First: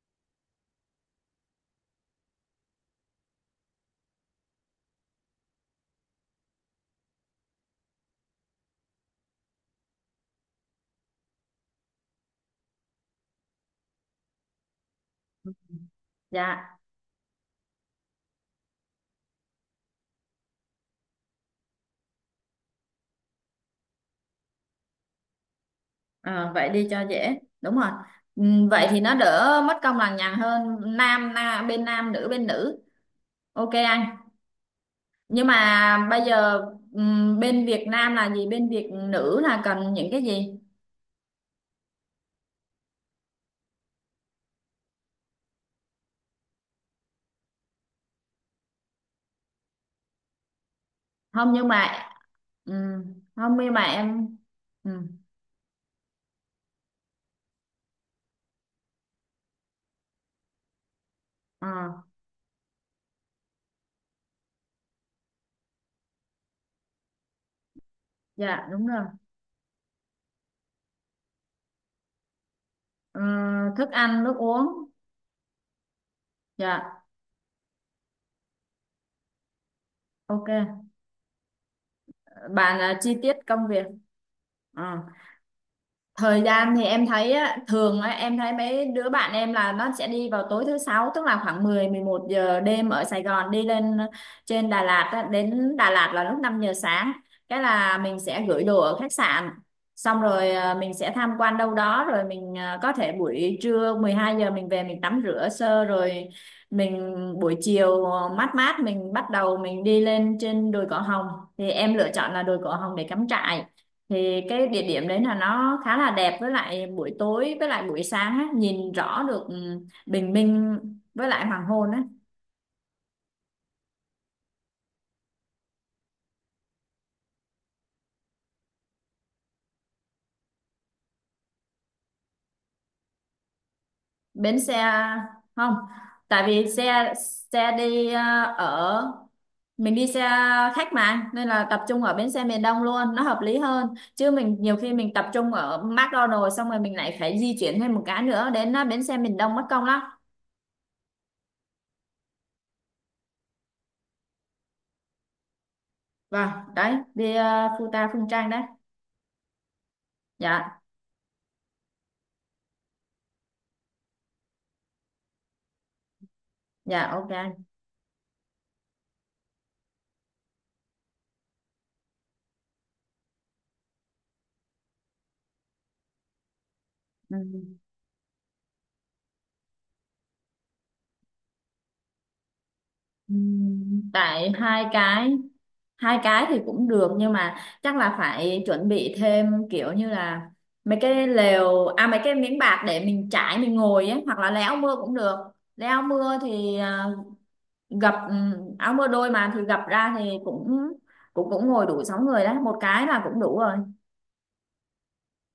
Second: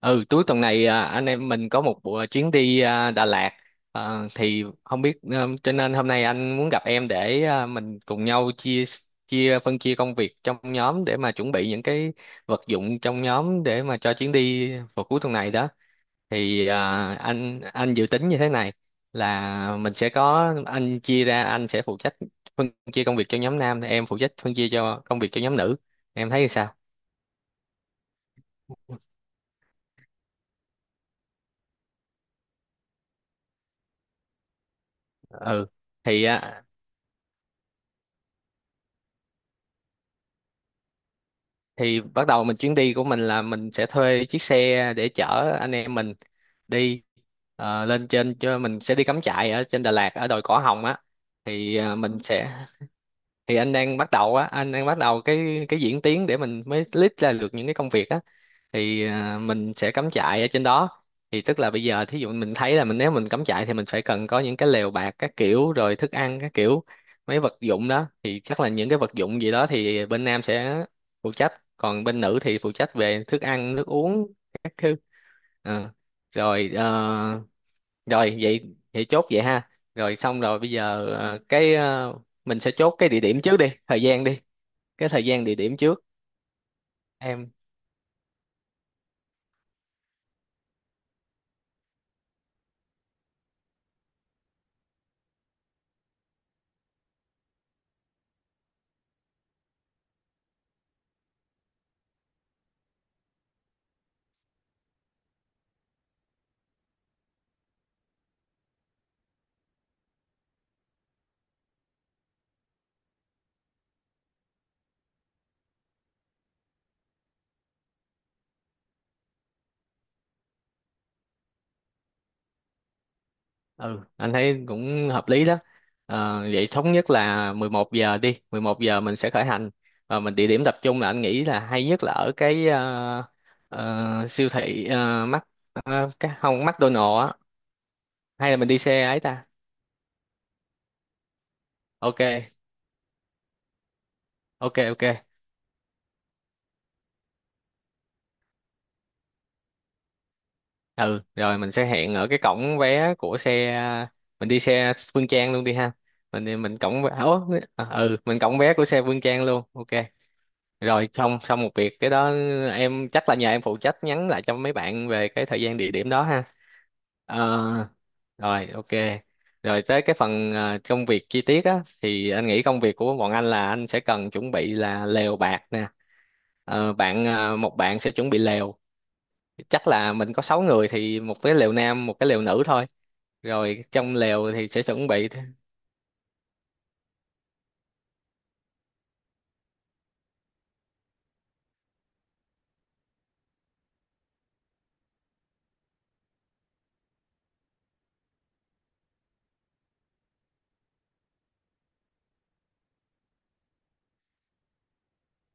Ừ, cuối tuần này anh em mình có một buổi chuyến đi Đà Lạt. Thì không biết, cho nên hôm nay anh muốn gặp em để, mình cùng nhau chia chia phân chia công việc trong nhóm để mà chuẩn bị những cái vật dụng trong nhóm để mà cho chuyến đi vào cuối tuần này đó. Thì Dạ, à, anh dự tính như thế này là mình sẽ có, anh chia ra, anh sẽ phụ trách phân chia công việc cho nhóm nam, em phụ trách phân chia cho công việc cho nhóm nữ. Em thấy ờ, vậy sao? đi cho dễ. Đúng rồi. Vậy thì nó đỡ mất công lằng nhằng hơn, nam, na bên nam nữ bên nữ. Ok anh. Nhưng Ừ, mà bây thì giờ, bên Việt Nam là gì? Bên Việt nữ là cần những cái gì? thì bắt đầu mình, chuyến đi của mình là mình sẽ thuê chiếc xe để chở anh em mình đi, lên trên, cho mình sẽ đi cắm trại ở trên Đà Lạt ở đồi Cỏ Hồng á. Không nhưng Thì mà, mình sẽ, không thì anh nhưng mà đang bắt em, đầu á, anh đang bắt ừm, đầu cái cái diễn tiến để mình mới list ra được những cái công việc á. Thì mình sẽ cắm trại ở trên đó. Thì tức ờ, là bây giờ, thí dụ mình thấy là mình, nếu mình cắm trại thì mình phải cần có những cái lều bạt các kiểu, rồi thức ăn các kiểu, mấy vật dụng đó, thì chắc dạ là đúng những cái rồi. vật dụng gì đó thì bên nam sẽ phụ trách, còn bên nữ thì phụ trách Ờ, về thức ăn nước Thức ăn, uống nước uống. các thứ. Ờ, rồi, Dạ, rồi vậy vậy, chốt vậy ha, rồi xong rồi. Bây ok. giờ, mình sẽ Bạn, chốt cái chi địa tiết điểm trước đi, công việc. thời gian đi, Ờ. cái thời gian địa điểm trước. Thời gian thì em thấy Em, á, thường á, em thấy mấy đứa bạn em là nó sẽ đi vào tối thứ sáu, tức là khoảng 10-11 giờ đêm ở Sài Gòn đi lên, trên Đà Lạt á, đến Đà Lạt là lúc 5 giờ sáng, cái là mình sẽ gửi đồ ở khách sạn, xong rồi mình sẽ tham quan đâu đó, rồi mình có thể buổi trưa 12 giờ mình về mình tắm rửa sơ, rồi mình buổi chiều mát mát mình bắt đầu mình đi lên trên đồi Cỏ Hồng. Thì em lựa chọn là đồi Cỏ Hồng để cắm trại, thì cái địa điểm đấy là nó khá là đẹp, với lại buổi tối với lại buổi sáng á, nhìn rõ được, bình minh với lại hoàng hôn á. ừ anh thấy cũng hợp lý đó. Ờ, vậy thống nhất là 11 giờ đi, 11 giờ mình sẽ khởi hành. Và mình, địa điểm tập trung là anh nghĩ là hay nhất là ở cái, siêu Bến xe. thị, mắc, Không, cái tại không, vì xe, McDonald's á. Đi, Hay là mình đi xe ở, ấy ta? mình đi xe khách mà nên là tập trung ở bến xe Ok, miền Đông luôn nó hợp lý hơn, chứ mình nhiều ok, khi mình tập ok. trung ở McDonald's xong rồi mình lại phải di chuyển thêm một cái nữa đến, bến xe miền Đông mất công lắm. Ừ, rồi mình sẽ hẹn ở cái cổng vé của xe. Mình đi xe Phương Trang luôn đi ha. Vâng. Mình Đấy, cổng vé, đi ủa, Phu ta ừ, Phương mình Trang cổng đấy. vé của xe Phương Trang luôn. Ok, Dạ. rồi xong xong một việc cái đó. Em, chắc là nhờ em phụ trách nhắn lại cho mấy bạn về cái thời gian địa điểm đó ha. Dạ ok anh. Ờ, rồi ok. Rồi tới cái phần, công việc chi tiết á, thì anh nghĩ công việc của bọn anh là anh sẽ cần chuẩn bị là lều bạt nè. Ờ, bạn, Ừ. Một bạn sẽ chuẩn bị lều. Chắc là mình có 6 người thì một cái lều nam, một cái lều nữ thôi. Rồi trong tại lều thì sẽ hai chuẩn bị, cái, hai cái thì cũng được nhưng mà chắc là phải chuẩn bị thêm kiểu như là mấy cái lều, à, mấy cái miếng bạt để mình trải mình ngồi ấy, hoặc là lấy áo mưa cũng được. Lấy áo mưa thì, gập, áo mưa đôi mà thì gập ra thì cũng, cũng ngồi đủ 6 người đấy, một cái là cũng đủ rồi.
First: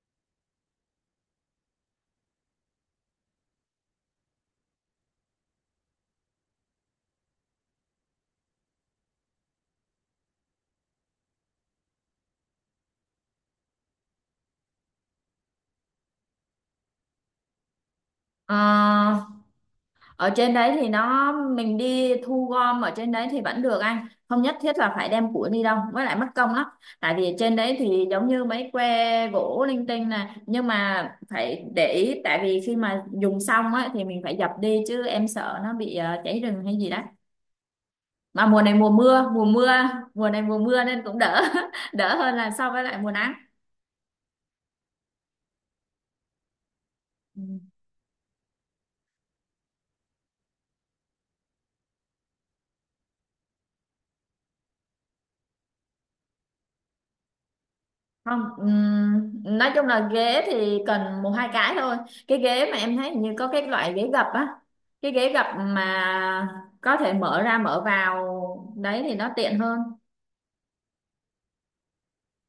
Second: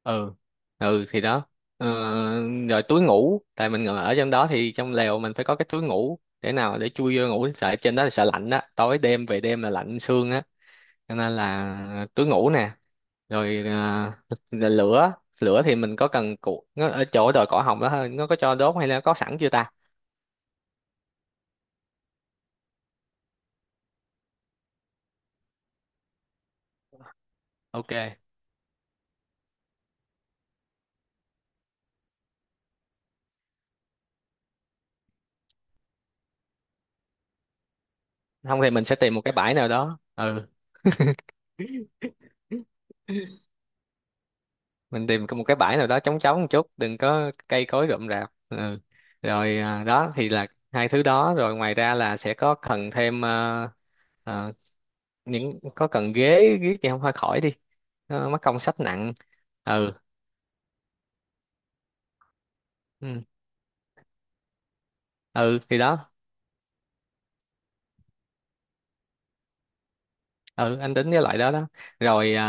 ừ, ừ thì đó. ờ, Rồi túi ngủ, tại mình ngồi ở trong đó thì trong lều mình phải có cái túi ngủ để nào để chui vô ngủ, sợ trên đó là sợ lạnh á, tối đêm về đêm là lạnh xương á, cho nên là túi ngủ nè. Rồi là lửa. Lửa thì mình có cần cụ nó ở chỗ đồi cỏ hồng đó thôi, nó có cho Ờ, đốt hay là có sẵn chưa ta? ở trên đấy thì nó mình đi thu gom ở trên đấy thì vẫn được anh, không nhất thiết là phải đem củi đi đâu, với lại mất công lắm. Tại vì trên đấy thì Ok, giống như mấy que gỗ linh tinh này, nhưng mà phải để ý, tại vì khi mà dùng xong á thì mình phải dập đi, chứ em sợ nó bị, cháy rừng hay gì đó, mà không mùa thì này mình mùa sẽ tìm một mưa, cái bãi nào đó, mùa này ừ, mùa mưa nên cũng đỡ. Đỡ hơn là so với lại mùa nắng. mình tìm có một cái bãi nào đó trống trống một chút, đừng có Ừ. cây cối rậm rạp. Ừ, rồi đó thì là hai thứ đó. Rồi ngoài ra là sẽ có cần thêm, à, những, có cần ghế. Ghế thì không, hơi khỏi đi, nó mắc Không, công sách nặng. Nói chung Ừ, là ghế thì cần 1-2 cái thôi. Cái ghế mà em thấy hình ừ, như có cái loại ghế gập á, cái ghế gập ừ thì đó. mà có thể mở ra mở vào, đấy thì nó tiện hơn. Ừ, anh tính cái loại đó đó. Rồi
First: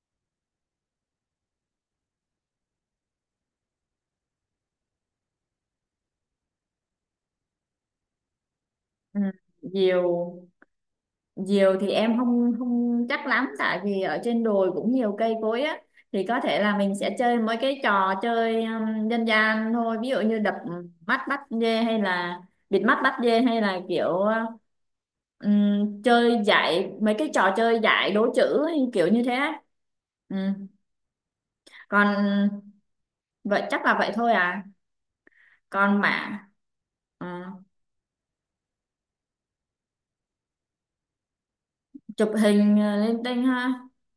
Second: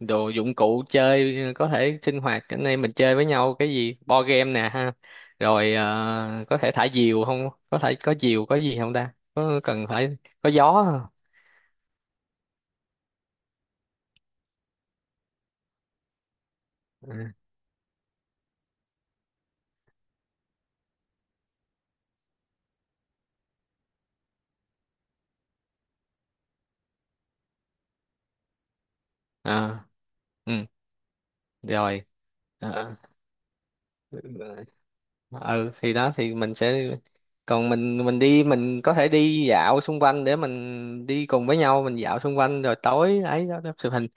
đồ dụng cụ chơi, có thể sinh hoạt anh em mình chơi với nhau cái gì, board game nè ha. Rồi có thể thả diều không, có thể có diều có gì không ta, Ừ, có cần nhiều. phải có gió không? Diều thì em không, không chắc lắm, tại vì ở trên đồi cũng nhiều cây cối á, thì có thể là mình Ừ. sẽ chơi mấy cái trò chơi, dân gian thôi, ví dụ như đập mắt bắt dê hay là bịt mắt bắt dê, hay là kiểu, chơi giải mấy cái trò chơi giải đố chữ hay kiểu như thế á. À, Ừ. ừ. Rồi. Còn, vậy chắc là vậy thôi à. Ờ. Ừ thì Còn đó thì mà, mình sẽ, ừ, còn mình đi mình có thể đi dạo xung quanh để mình đi cùng với nhau, mình dạo chụp xung quanh rồi hình lên tối tinh ấy đó, đó ha. chụp hình.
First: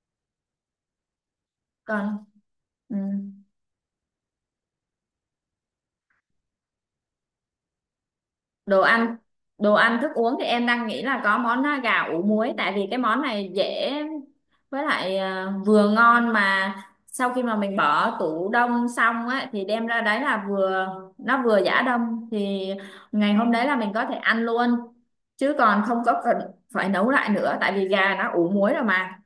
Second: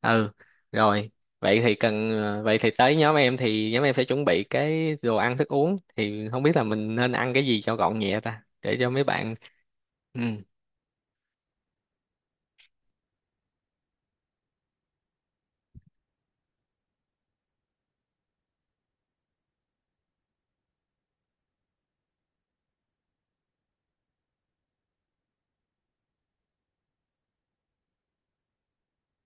Ừ, rồi vậy thì cần, Còn. vậy thì Ừ. tới nhóm em, thì nhóm em sẽ chuẩn bị cái đồ ăn thức uống, thì không biết là mình nên ăn cái gì cho gọn nhẹ ta, để Đồ cho mấy ăn, bạn. Thức Ừ, uống thì em đang nghĩ là có món, gà ủ muối, tại vì cái món này dễ, với lại vừa ngon, mà sau khi mà mình bỏ tủ đông xong á thì đem ra đấy là vừa, nó vừa giã đông thì ngày hôm đấy là mình có thể ăn luôn, chứ còn không có cần phải nấu lại nữa, tại vì gà nó ủ muối rồi mà.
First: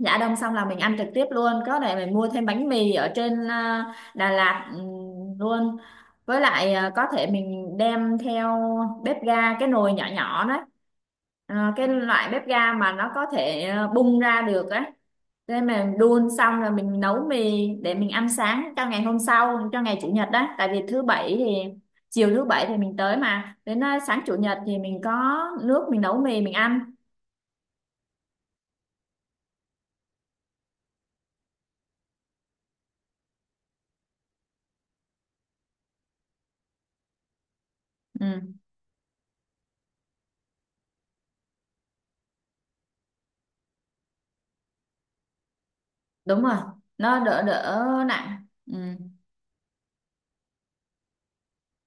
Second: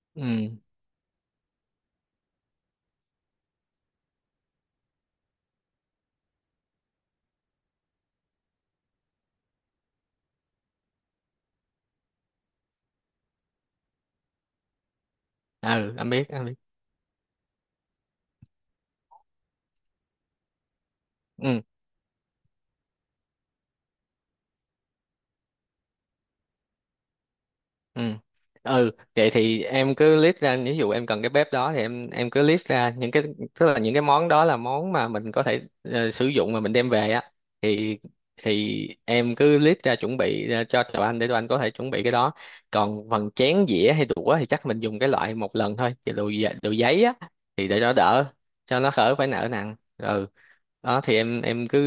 Dạ đông xong ừ, là mình ăn trực tiếp luôn. Có thể mình mua thêm bánh mì ở trên, Đà Lạt, luôn. Với lại có thể mình đem theo bếp ga, cái nồi nhỏ nhỏ đấy. Ờ, cái loại bếp ga mà nó có thể bung ra được á, nên ừ mình anh biết, đun anh biết. xong rồi mình nấu mì để mình ăn sáng cho ngày hôm sau, cho ngày Chủ nhật đó. Tại vì thứ bảy thì, Ừ, chiều thứ bảy thì mình tới mà, đến, sáng Chủ nhật thì mình có nước mình nấu mì mình ăn. ừ, ừ vậy thì em cứ list ra, ví dụ em cần cái bếp đó thì em cứ list ra những cái, tức là những cái món đó là món mà mình có thể, sử dụng mà mình đem về á, thì Ừ. thì em cứ list ra chuẩn bị ra cho tụi anh để tụi anh có thể chuẩn bị cái đó. Còn phần chén dĩa hay đũa thì chắc mình dùng cái loại một lần thôi, cái Đúng rồi, đồ giấy á, nó đỡ thì để đỡ nó đỡ, nặng. Ừ. cho nó khỏi phải nợ nặng. Ừ, đó thì em cứ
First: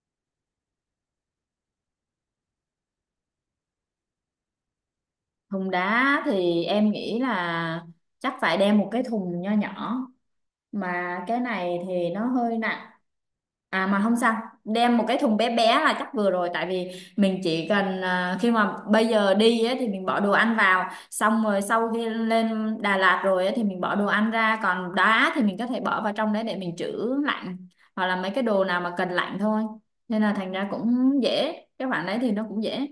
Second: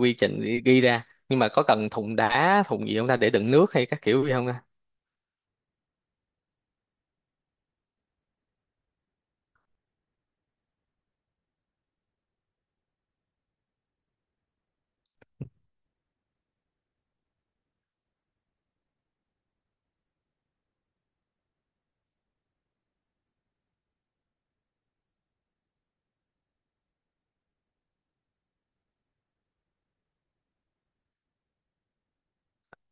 quy trình ghi ghi ra. Nhưng mà có cần thùng đá, thùng gì không ta, để đựng nước hay các kiểu gì không ta? Thùng đá thì em nghĩ là chắc phải đem một cái thùng nho nhỏ, mà cái này thì nó hơi nặng. À, mà không sao, đem một cái thùng bé bé là chắc vừa rồi, tại vì mình chỉ cần, khi mà bây giờ đi á, thì mình bỏ đồ ăn vào, xong rồi sau khi lên Đà Lạt rồi á, thì mình bỏ đồ ăn ra, còn đá thì mình có thể bỏ vào trong đấy để mình trữ lạnh, hoặc là mấy cái đồ nào mà cần lạnh thôi, nên là thành ra cũng dễ, cái khoản đấy thì nó cũng dễ.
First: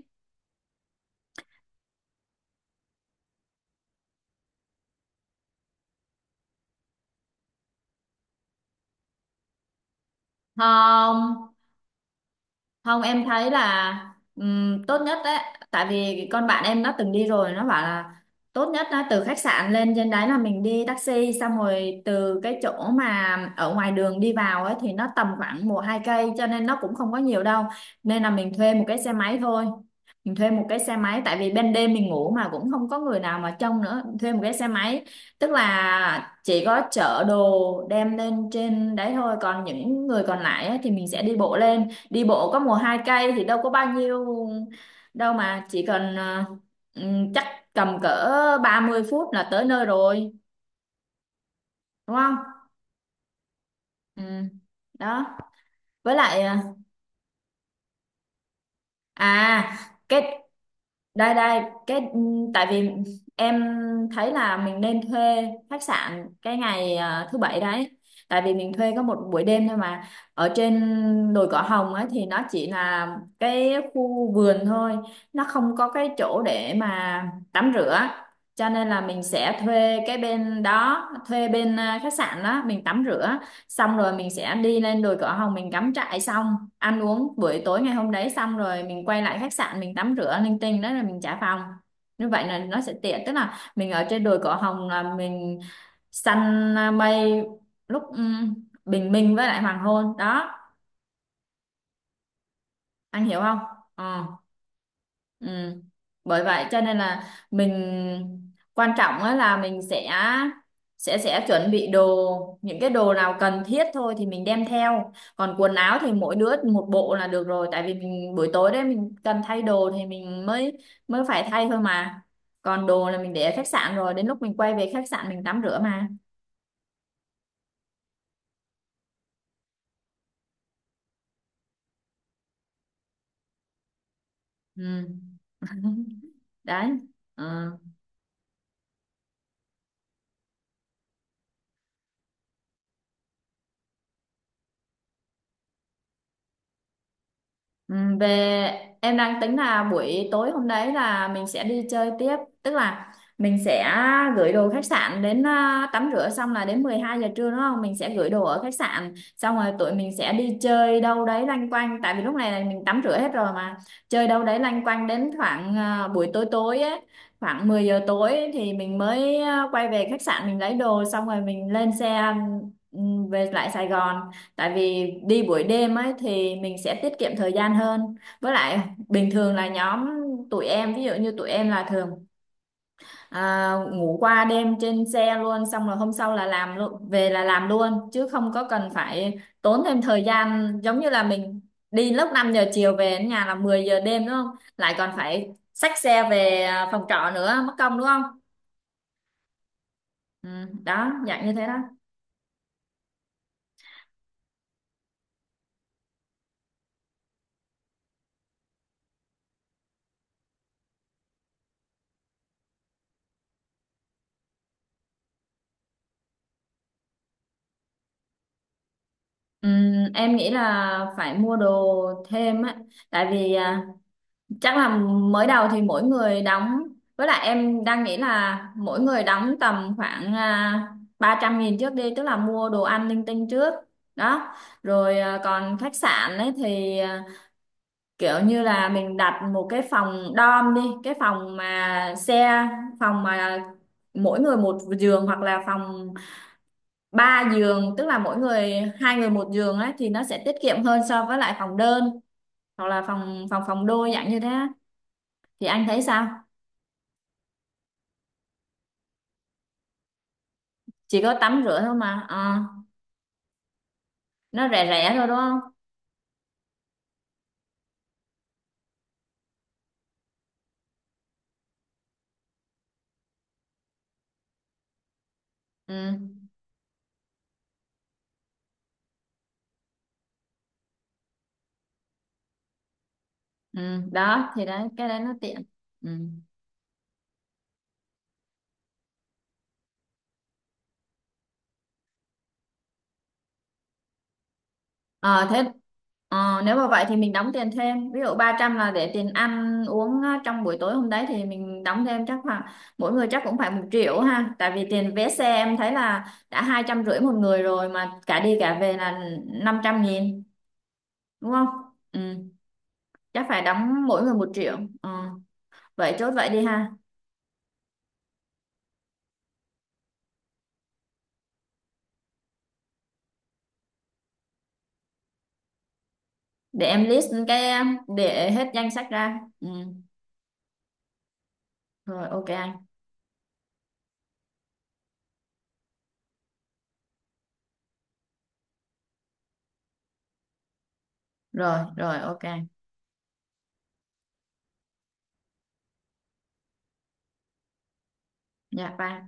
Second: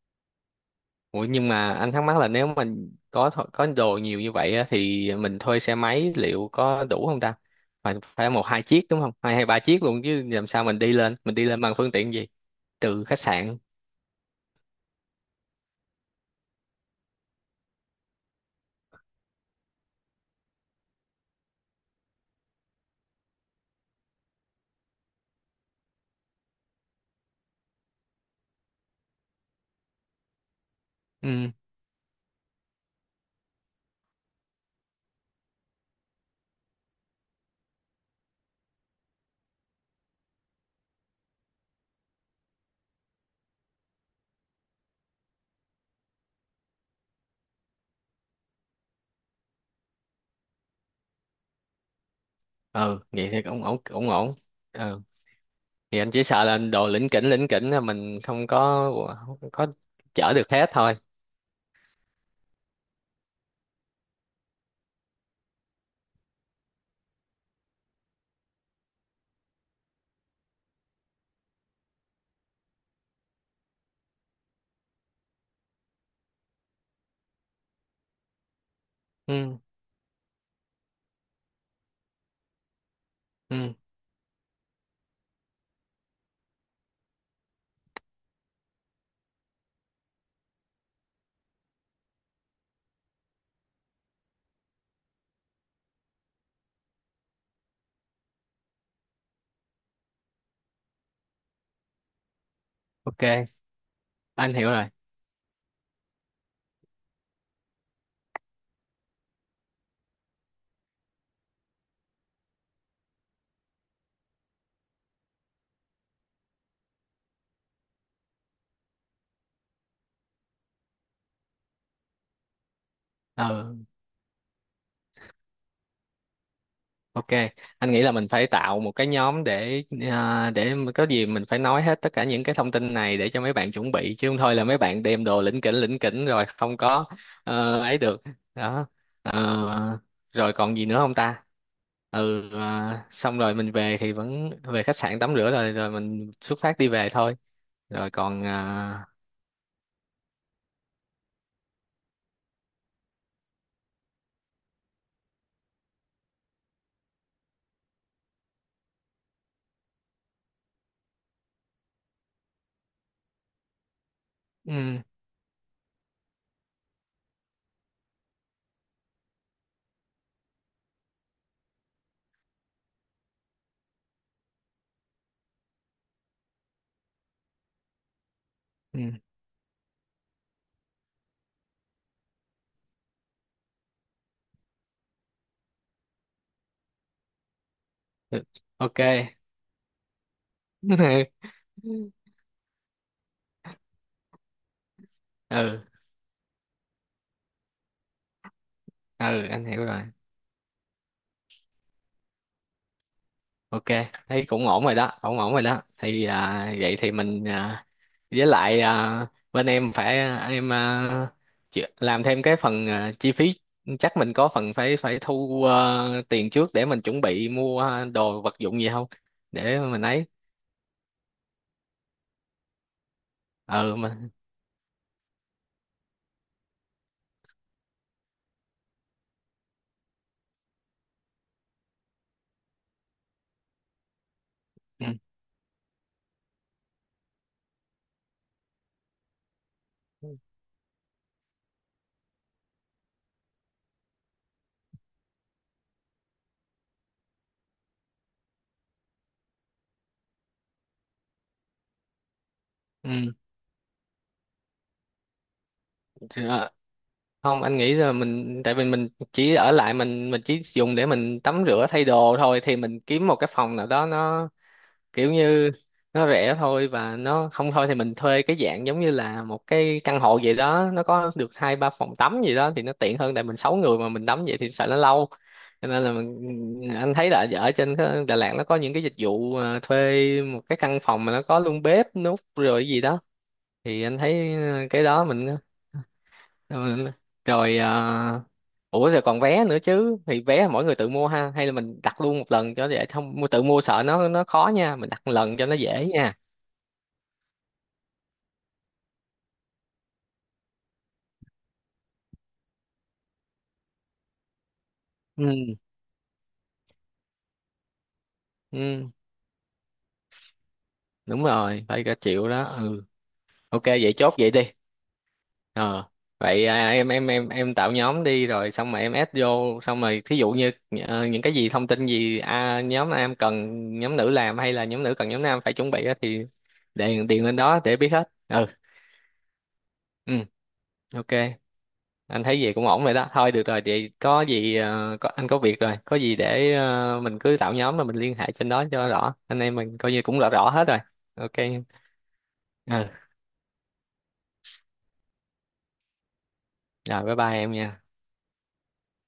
Ủa nhưng mà anh thắc mắc là nếu mình có có đồ nhiều như vậy á, thì mình thuê xe máy liệu có đủ không ta? Phải phải một hai chiếc đúng không? Hai hay ba chiếc luôn chứ, làm sao mình đi lên? Mình đi Không, lên bằng phương tiện gì? không, Từ khách em thấy sạn. là, tốt nhất đấy, tại vì con bạn em nó từng đi rồi, nó bảo là tốt nhất là từ khách sạn lên trên đấy là mình đi taxi, xong rồi từ cái chỗ mà ở ngoài đường đi vào ấy thì nó tầm khoảng 1-2 cây cho nên nó cũng không có nhiều đâu, nên là mình thuê một cái xe máy thôi. Mình thuê một cái xe máy tại vì Ừ. ban đêm mình ngủ mà cũng không có người nào mà trông nữa, thuê một cái xe máy tức là chỉ có chở đồ đem lên trên đấy thôi, còn những người còn lại ấy thì mình sẽ đi bộ lên. Đi bộ có mùa hai cây thì đâu có bao nhiêu đâu mà, chỉ cần, chắc tầm cỡ 30 phút là tới nơi rồi, đúng không. Ừ, vậy thì cũng ổn, ổn Ừ. ổn. Ừ. Đó. Thì anh Với chỉ lại, sợ ờ, là đồ lỉnh kỉnh là mình không có, không có à chở cái được hết thôi. đây đây cái, ừ, tại vì em thấy là mình nên thuê khách sạn cái ngày, thứ bảy đấy, tại vì mình thuê có một buổi đêm thôi mà. Ở trên đồi Cỏ Hồng ấy thì nó chỉ là cái khu vườn thôi, nó không có cái chỗ để mà tắm rửa, cho nên là mình Ừ. sẽ thuê cái bên đó, thuê bên, khách sạn đó mình tắm rửa Ừ. xong rồi mình sẽ đi lên đồi Cỏ Hồng mình cắm trại xong ăn uống buổi tối ngày hôm đấy, xong rồi mình quay lại khách sạn mình tắm rửa linh tinh đó là mình trả phòng. Như vậy là nó sẽ tiện, tức là mình ở trên đồi Cỏ Hồng là mình săn mây lúc, bình minh với lại hoàng hôn đó, Ok, anh hiểu không. Ừ. anh hiểu rồi. Ừ. Bởi vậy cho nên là mình, quan trọng á là mình sẽ, chuẩn bị đồ những cái đồ nào cần thiết thôi thì mình đem theo, còn quần áo thì mỗi đứa một bộ là được rồi, tại vì mình buổi tối đấy mình cần thay đồ thì mình mới, phải thay thôi mà, còn đồ là mình để ở khách Ừ. sạn rồi đến lúc mình quay về khách sạn mình tắm rửa mà. Ok, anh nghĩ là mình phải tạo một cái nhóm để, để mà có gì mình phải nói hết tất cả những cái thông tin này để cho mấy bạn chuẩn bị, chứ không thôi là mấy bạn Ừ. đem đồ lỉnh kỉnh rồi không Đấy. có. Ừ. Ấy được. Đó. Ờ, rồi còn gì nữa không ta? Ừ xong rồi mình về thì vẫn về khách sạn tắm rửa, rồi rồi mình xuất phát đi về thôi. Ừ, Rồi về. còn Em đang tính là buổi tối hôm đấy là mình sẽ đi chơi tiếp, tức là mình sẽ gửi đồ khách sạn đến, tắm rửa xong là đến 12 giờ trưa đúng không, mình sẽ gửi đồ ở khách sạn xong rồi tụi mình sẽ đi chơi đâu đấy loanh quanh, tại vì lúc này là mình tắm rửa hết rồi mà, chơi đâu đấy loanh ừ, quanh đến khoảng, buổi tối tối ấy, khoảng 10 giờ tối ấy, thì mình mới, quay về khách sạn mình lấy đồ xong rồi mình lên xe, ừ, về lại Sài Gòn. Tại vì đi buổi đêm ấy thì mình sẽ tiết kiệm thời gian hơn. Với lại ừ, bình thường là nhóm tụi em, ví dụ như tụi em là thường, ngủ qua đêm trên xe luôn, xong rồi hôm sau là làm luôn, về là làm luôn, chứ ừ, không có cần ok. phải tốn thêm thời gian giống như là mình đi lúc 5 giờ chiều về đến nhà là 10 giờ đêm đúng không? Lại còn phải Ừ, xách xe về, phòng trọ nữa, mất công đúng không? ừ anh hiểu rồi. Ừ, đó, dạng như thế đó. Ok, thấy cũng ổn rồi đó, ổn ổn rồi đó. Thì vậy thì mình, với lại, bên em phải, em à, làm thêm cái phần, chi phí. Chắc mình có phần phải, phải thu, tiền trước để mình chuẩn bị mua, đồ vật dụng gì không, Ừ, để mình ấy. em nghĩ là phải mua đồ thêm á, tại vì, Ừ mà, chắc là mới đầu thì mỗi người đóng, với lại em đang nghĩ là mỗi người đóng tầm khoảng, 300 nghìn trước đi, tức là mua đồ ăn linh tinh trước đó, ừ, rồi, còn khách sạn ấy thì, kiểu như là mình đặt một cái phòng dorm đi, cái phòng mà xe, phòng mà mỗi người một giường, hoặc là phòng 3 giường tức là mỗi người, hai người một giường ấy, thì nó sẽ tiết kiệm hơn so với lại phòng đơn, hoặc là ừ. phòng, phòng đôi dạng như thế á, thì anh thấy sao? Ờ, không anh nghĩ là mình, tại vì mình chỉ ở lại mình chỉ dùng để Chỉ có mình tắm tắm rửa rửa thôi thay mà. đồ Ờ, thôi, thì mình kiếm một cái phòng nào đó nó nó rẻ rẻ thôi kiểu đúng không. như, nó rẻ thôi. Và nó, không thôi thì mình thuê cái dạng giống như là một cái căn hộ vậy đó, nó có được hai ba phòng tắm gì đó thì nó tiện hơn, tại mình sáu người mà mình tắm vậy thì sợ nó lâu. Cho nên là Ừ. mình, anh thấy là ở trên cái Đà Lạt nó có những cái dịch vụ, thuê một cái căn phòng mà nó có luôn bếp nút rồi gì đó, Ừ, thì anh đó thấy thì đấy, cái cái đấy đó nó mình. tiện. Ừ. Rồi, rồi ủa rồi còn vé nữa chứ, thì vé mỗi người tự mua ha, hay là mình đặt luôn một lần cho, để không tự mua sợ nó khó nha, mình đặt một Ờ, lần thế, cho nó dễ nha. Nếu mà vậy thì mình đóng tiền thêm, ví dụ 300 là để tiền ăn uống á, trong buổi tối hôm đấy thì mình đóng thêm chắc khoảng, mỗi người chắc cũng phải 1 triệu ha, tại vì tiền vé xe Ừ, em thấy là đã 250 một người rồi, mà cả đi cả về ừ là 500 nghìn đúng đúng không. rồi, phải cả Ừ. triệu đó. Ừ, Chắc phải ok đóng vậy mỗi chốt người một vậy đi. triệu Ờ, Ờ, vậy chốt vậy đi vậy à, ha. em em em em tạo nhóm đi rồi xong rồi em add vô, xong rồi thí dụ như, những cái gì thông tin gì, nhóm nam cần nhóm nữ làm, hay là nhóm nữ cần nhóm nam phải chuẩn bị á, thì Để em list điền điền lên đó cái, để biết hết. để Ừ, hết danh sách ra. Ừ. ừ ok. Rồi Anh ok thấy gì anh. cũng ổn rồi đó, thôi được rồi. Vậy có gì, có, anh có việc rồi, có gì để, mình cứ tạo nhóm mà mình liên hệ trên đó cho rõ, anh em mình coi như cũng rõ rõ hết rồi. Rồi Ok. rồi ok anh. Ừ. Rồi bye bye em nha. Dạ bye.